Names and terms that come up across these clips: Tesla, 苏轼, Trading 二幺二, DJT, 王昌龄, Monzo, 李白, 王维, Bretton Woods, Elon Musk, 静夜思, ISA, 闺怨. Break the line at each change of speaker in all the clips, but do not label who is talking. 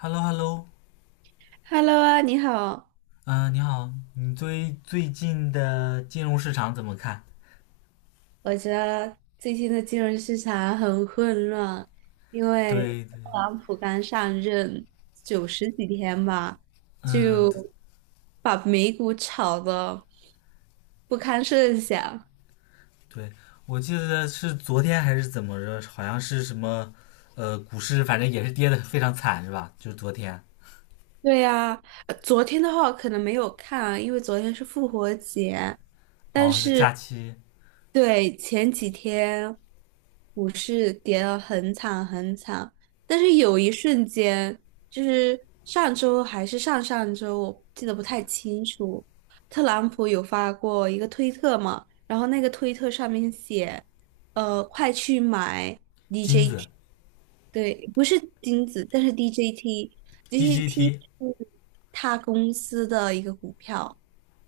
Hello Hello。
Hello 啊，你好。
你好，你对最近的金融市场怎么看？
我觉得最近的金融市场很混乱，因为
对对，
特朗普刚上任90几天吧，
嗯，
就把美股炒的不堪设想。
对，我记得是昨天还是怎么着，好像是什么，股市反正也是跌的非常惨是吧？就是昨天。
对呀，昨天的话我可能没有看啊，因为昨天是复活节，但
哦，是假
是
期。
对前几天股市跌得很惨很惨，但是有一瞬间，就是上周还是上上周，我记得不太清楚，特朗普有发过一个推特嘛，然后那个推特上面写，快去买
金子。
DJT。对，不是金子，但是 DJT，DJT
DGT。
是他公司的一个股票。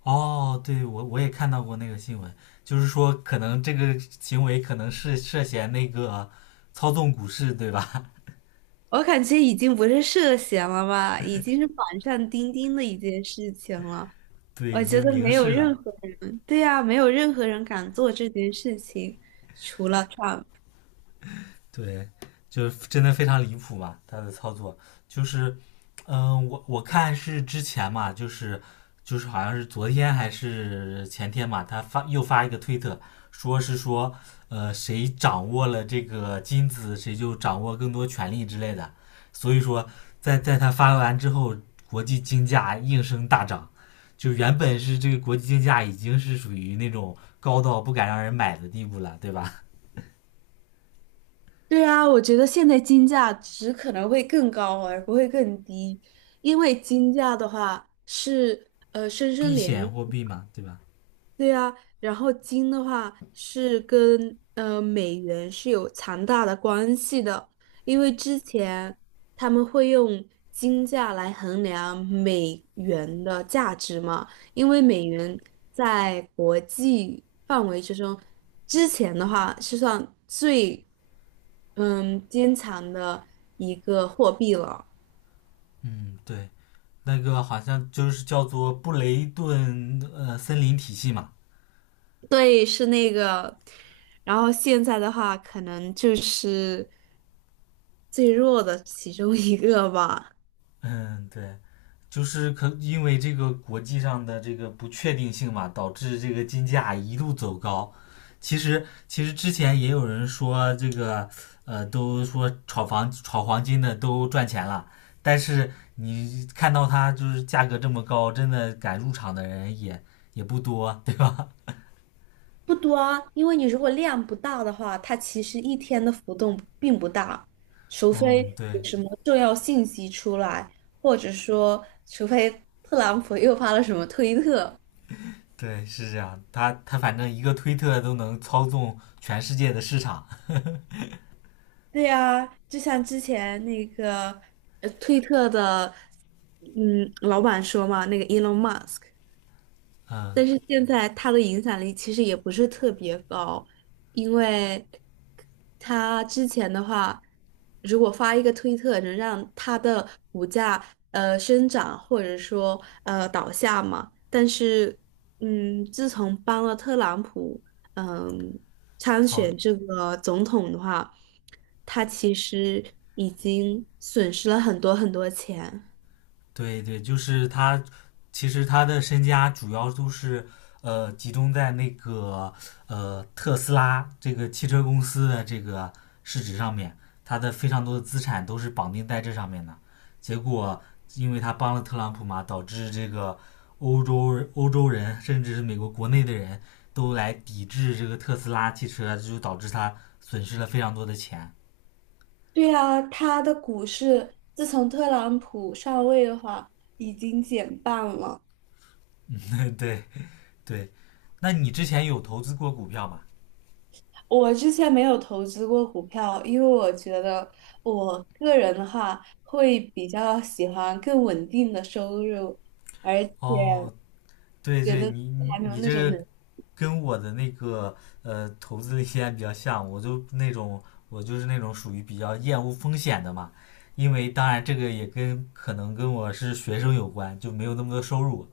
哦，对，我也看到过那个新闻，就是说可能这个行为可能是涉嫌那个操纵股市对吧？
我感觉已经不是涉嫌了吧，已经是板上钉钉的一件事情了。
对，
我
已
觉
经
得
明
没有
示
任
了。
何人，对呀，没有任何人敢做这件事情，除了 t。
对，就是真的非常离谱嘛，他的操作就是。我看是之前嘛，就是好像是昨天还是前天嘛，他发又发一个推特，说是说，谁掌握了这个金子，谁就掌握更多权力之类的，所以说在他发完之后，国际金价应声大涨。就原本是这个国际金价已经是属于那种高到不敢让人买的地步了，对吧？
对啊，我觉得现在金价只可能会更高，而不会更低，因为金价的话是深深
避
连。
险货币嘛，对吧？
对呀，然后金的话是跟美元是有强大的关系的，因为之前他们会用金价来衡量美元的价值嘛，因为美元在国际范围之中，之前的话是算最坚强的一个货币了。
嗯，对，那个好像就是叫做布雷顿森林体系嘛。
对，是那个。然后现在的话，可能就是最弱的其中一个吧。
嗯，对，就是可因为这个国际上的这个不确定性嘛，导致这个金价一路走高。其实之前也有人说这个都说炒房炒黄金的都赚钱了，但是你看到它就是价格这么高，真的敢入场的人也不多，对吧？
不多，啊，因为你如果量不大的话，它其实一天的浮动并不大，除非
嗯，
有
对。
什么重要信息出来，或者说，除非特朗普又发了什么推特。
对，是这样。他反正一个推特都能操纵全世界的市场。
对呀，就像之前那个推特的，老板说嘛，那个 Elon Musk。
嗯，
但是现在他的影响力其实也不是特别高，因为他之前的话，如果发一个推特能让他的股价生长或者说倒下嘛，但是自从帮了特朗普嗯参
哦，
选这个总统的话，他其实已经损失了很多很多钱。
对对，就是他，其实他的身家主要都是集中在那个特斯拉这个汽车公司的这个市值上面，他的非常多的资产都是绑定在这上面的。结果，因为他帮了特朗普嘛，导致这个欧洲人甚至是美国国内的人都来抵制这个特斯拉汽车啊，就导致他损失了非常多的钱。
对啊，它的股市自从特朗普上位的话，已经减半了。
对对，那你之前有投资过股票吗？
我之前没有投资过股票，因为我觉得我个人的话会比较喜欢更稳定的收入，而且
哦，对
觉
对，
得
你你
还没有
你
那种
这个
能。
跟我的那个投资的理念比较像，我就是那种属于比较厌恶风险的嘛，因为当然这个也跟可能跟我是学生有关，就没有那么多收入，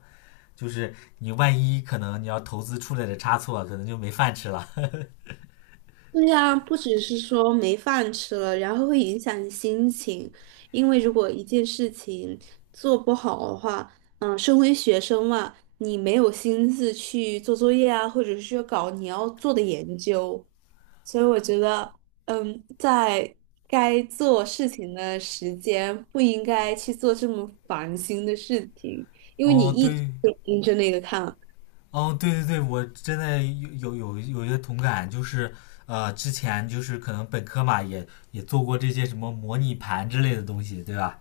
就是你万一可能你要投资出来的差错，可能就没饭吃了。
对呀，不只是说没饭吃了，然后会影响你心情，因为如果一件事情做不好的话，身为学生嘛，你没有心思去做作业啊，或者是说搞你要做的研究，所以我觉得，在该做事情的时间不应该去做这么烦心的事情，因为你
哦，
一直
对。
会盯着那个看。
哦，对对对，我真的有一些同感，就是之前就是可能本科嘛，也做过这些什么模拟盘之类的东西，对吧？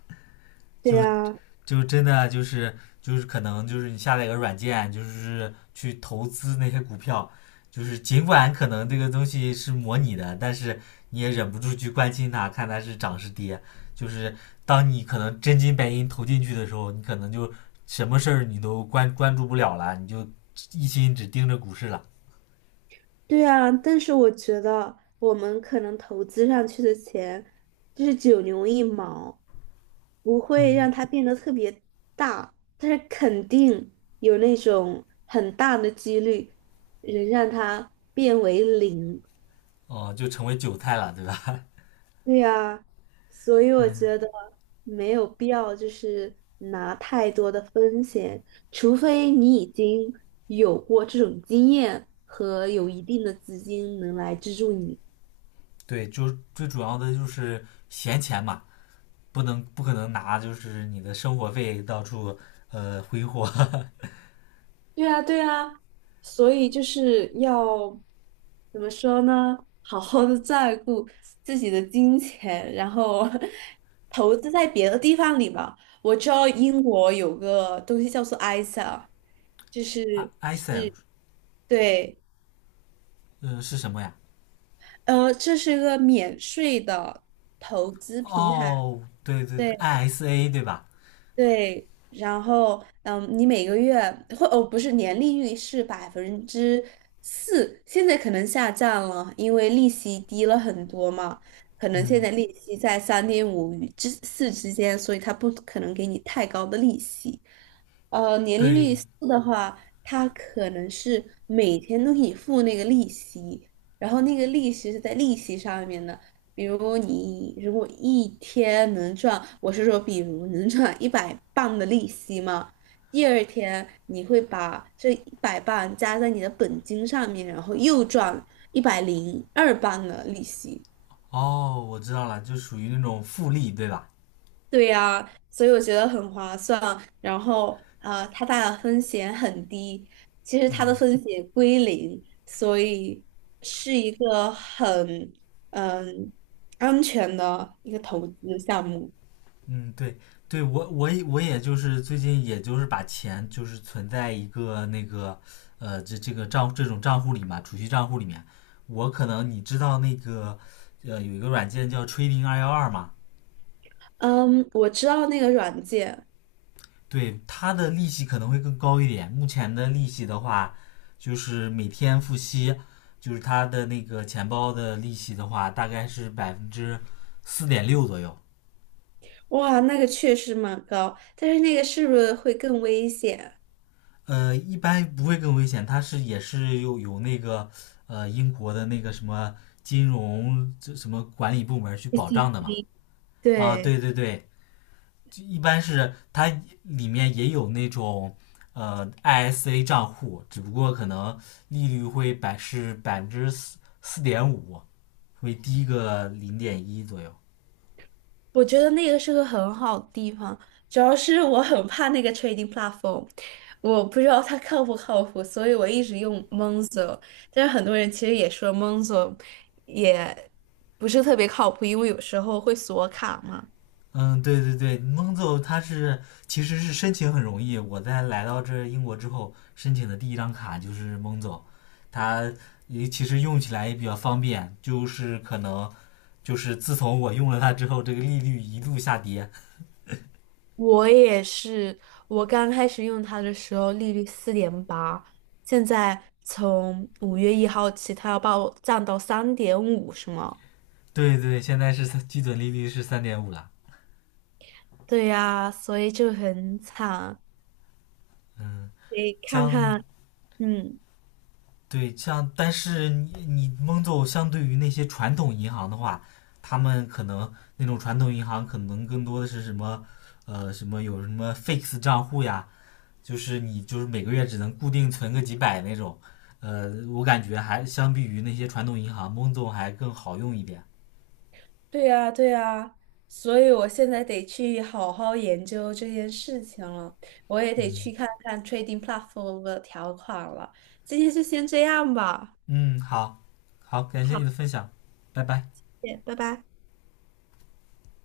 对
就是
呀。
就真的就是可能就是你下载一个软件，就是去投资那些股票，就是尽管可能这个东西是模拟的，但是你也忍不住去关心它，看它是涨是跌。就是当你可能真金白银投进去的时候，你可能就什么事儿你都关注不了了，你就一心只盯着股市了，
对啊，但是我觉得我们可能投资上去的钱就是九牛一毛，不会
嗯
让它变得特别大，但是肯定有那种很大的几率能让它变为零。
就成为韭菜了，对吧？
对啊，所以我
嗯，
觉得没有必要就是拿太多的风险，除非你已经有过这种经验和有一定的资金能来资助你。
对，就最主要的就是闲钱嘛，不能不可能拿就是你的生活费到处挥霍。
对啊，对啊，所以就是要怎么说呢？好好的照顾自己的金钱，然后 投资在别的地方里吧。我知道英国有个东西叫做 ISA，就 是
ISA
对，
是什么呀？
这是一个免税的投资平台。
哦，对对
对。
对，ISA 对吧？
对，然后你每个月或哦不是年利率是4%，现在可能下降了，因为利息低了很多嘛，可能现
嗯，
在利息在三点五与之四之间，所以他不可能给你太高的利息。年利率
对。
四的话，它可能是每天都给你付那个利息，然后那个利息是在利息上面的。比如你如果一天能赚，我是说，比如能赚一百磅的利息嘛，第二天你会把这一百磅加在你的本金上面，然后又赚102磅的利息。
哦，我知道了，就属于那种复利对吧？
对呀，所以我觉得很划算。然后，它大的风险很低，其实它的
嗯
风险归零，所以是一个很嗯安全的一个投资项目。
嗯，对对，我也就是最近也就是把钱就是存在一个那个这个这种账户里嘛，储蓄账户里面。我可能你知道那个有一个软件叫 Trading 212嘛。
嗯，我知道那个软件。
对，它的利息可能会更高一点。目前的利息的话，就是每天付息，就是它的那个钱包的利息的话，大概是4.6%左右。
哇，那个确实蛮高，但是那个是不是会更危险？
一般不会更危险，它是也是有那个英国的那个什么金融这什么管理部门去保障的嘛。啊，
对，
对对对，一般是它里面也有那种ISA 账户，只不过可能利率会百分之四点五，会低个0.1左右。
我觉得那个是个很好的地方，主要是我很怕那个 trading platform，我不知道它靠不靠谱，所以我一直用 Monzo。但是很多人其实也说 Monzo 也不是特别靠谱，因为有时候会锁卡嘛。
嗯，对对对，蒙走它是其实是申请很容易。我在来到这英国之后，申请的第一张卡就是蒙走，它也其实用起来也比较方便，就是可能就是自从我用了它之后，这个利率一路下跌。
我也是，我刚开始用它的时候利率4.8，现在从5月1号起，它要把我降到三点五，是吗？
对对，现在是基准利率是3.5了。
对呀，所以就很惨。
嗯，
得看
相
看，嗯，
对像，但是你蒙总相对于那些传统银行的话，他们可能那种传统银行可能更多的是什么，什么有什么 fix 账户呀，就是你就是每个月只能固定存个几百那种。我感觉还相比于那些传统银行，蒙总还更好用一点。
对呀，对呀，所以我现在得去好好研究这件事情了，我也得
嗯
去看看 trading platform 的条款了。今天就先这样吧，
嗯，好，好，感谢
好，
你的分享，拜拜。
谢谢，拜拜。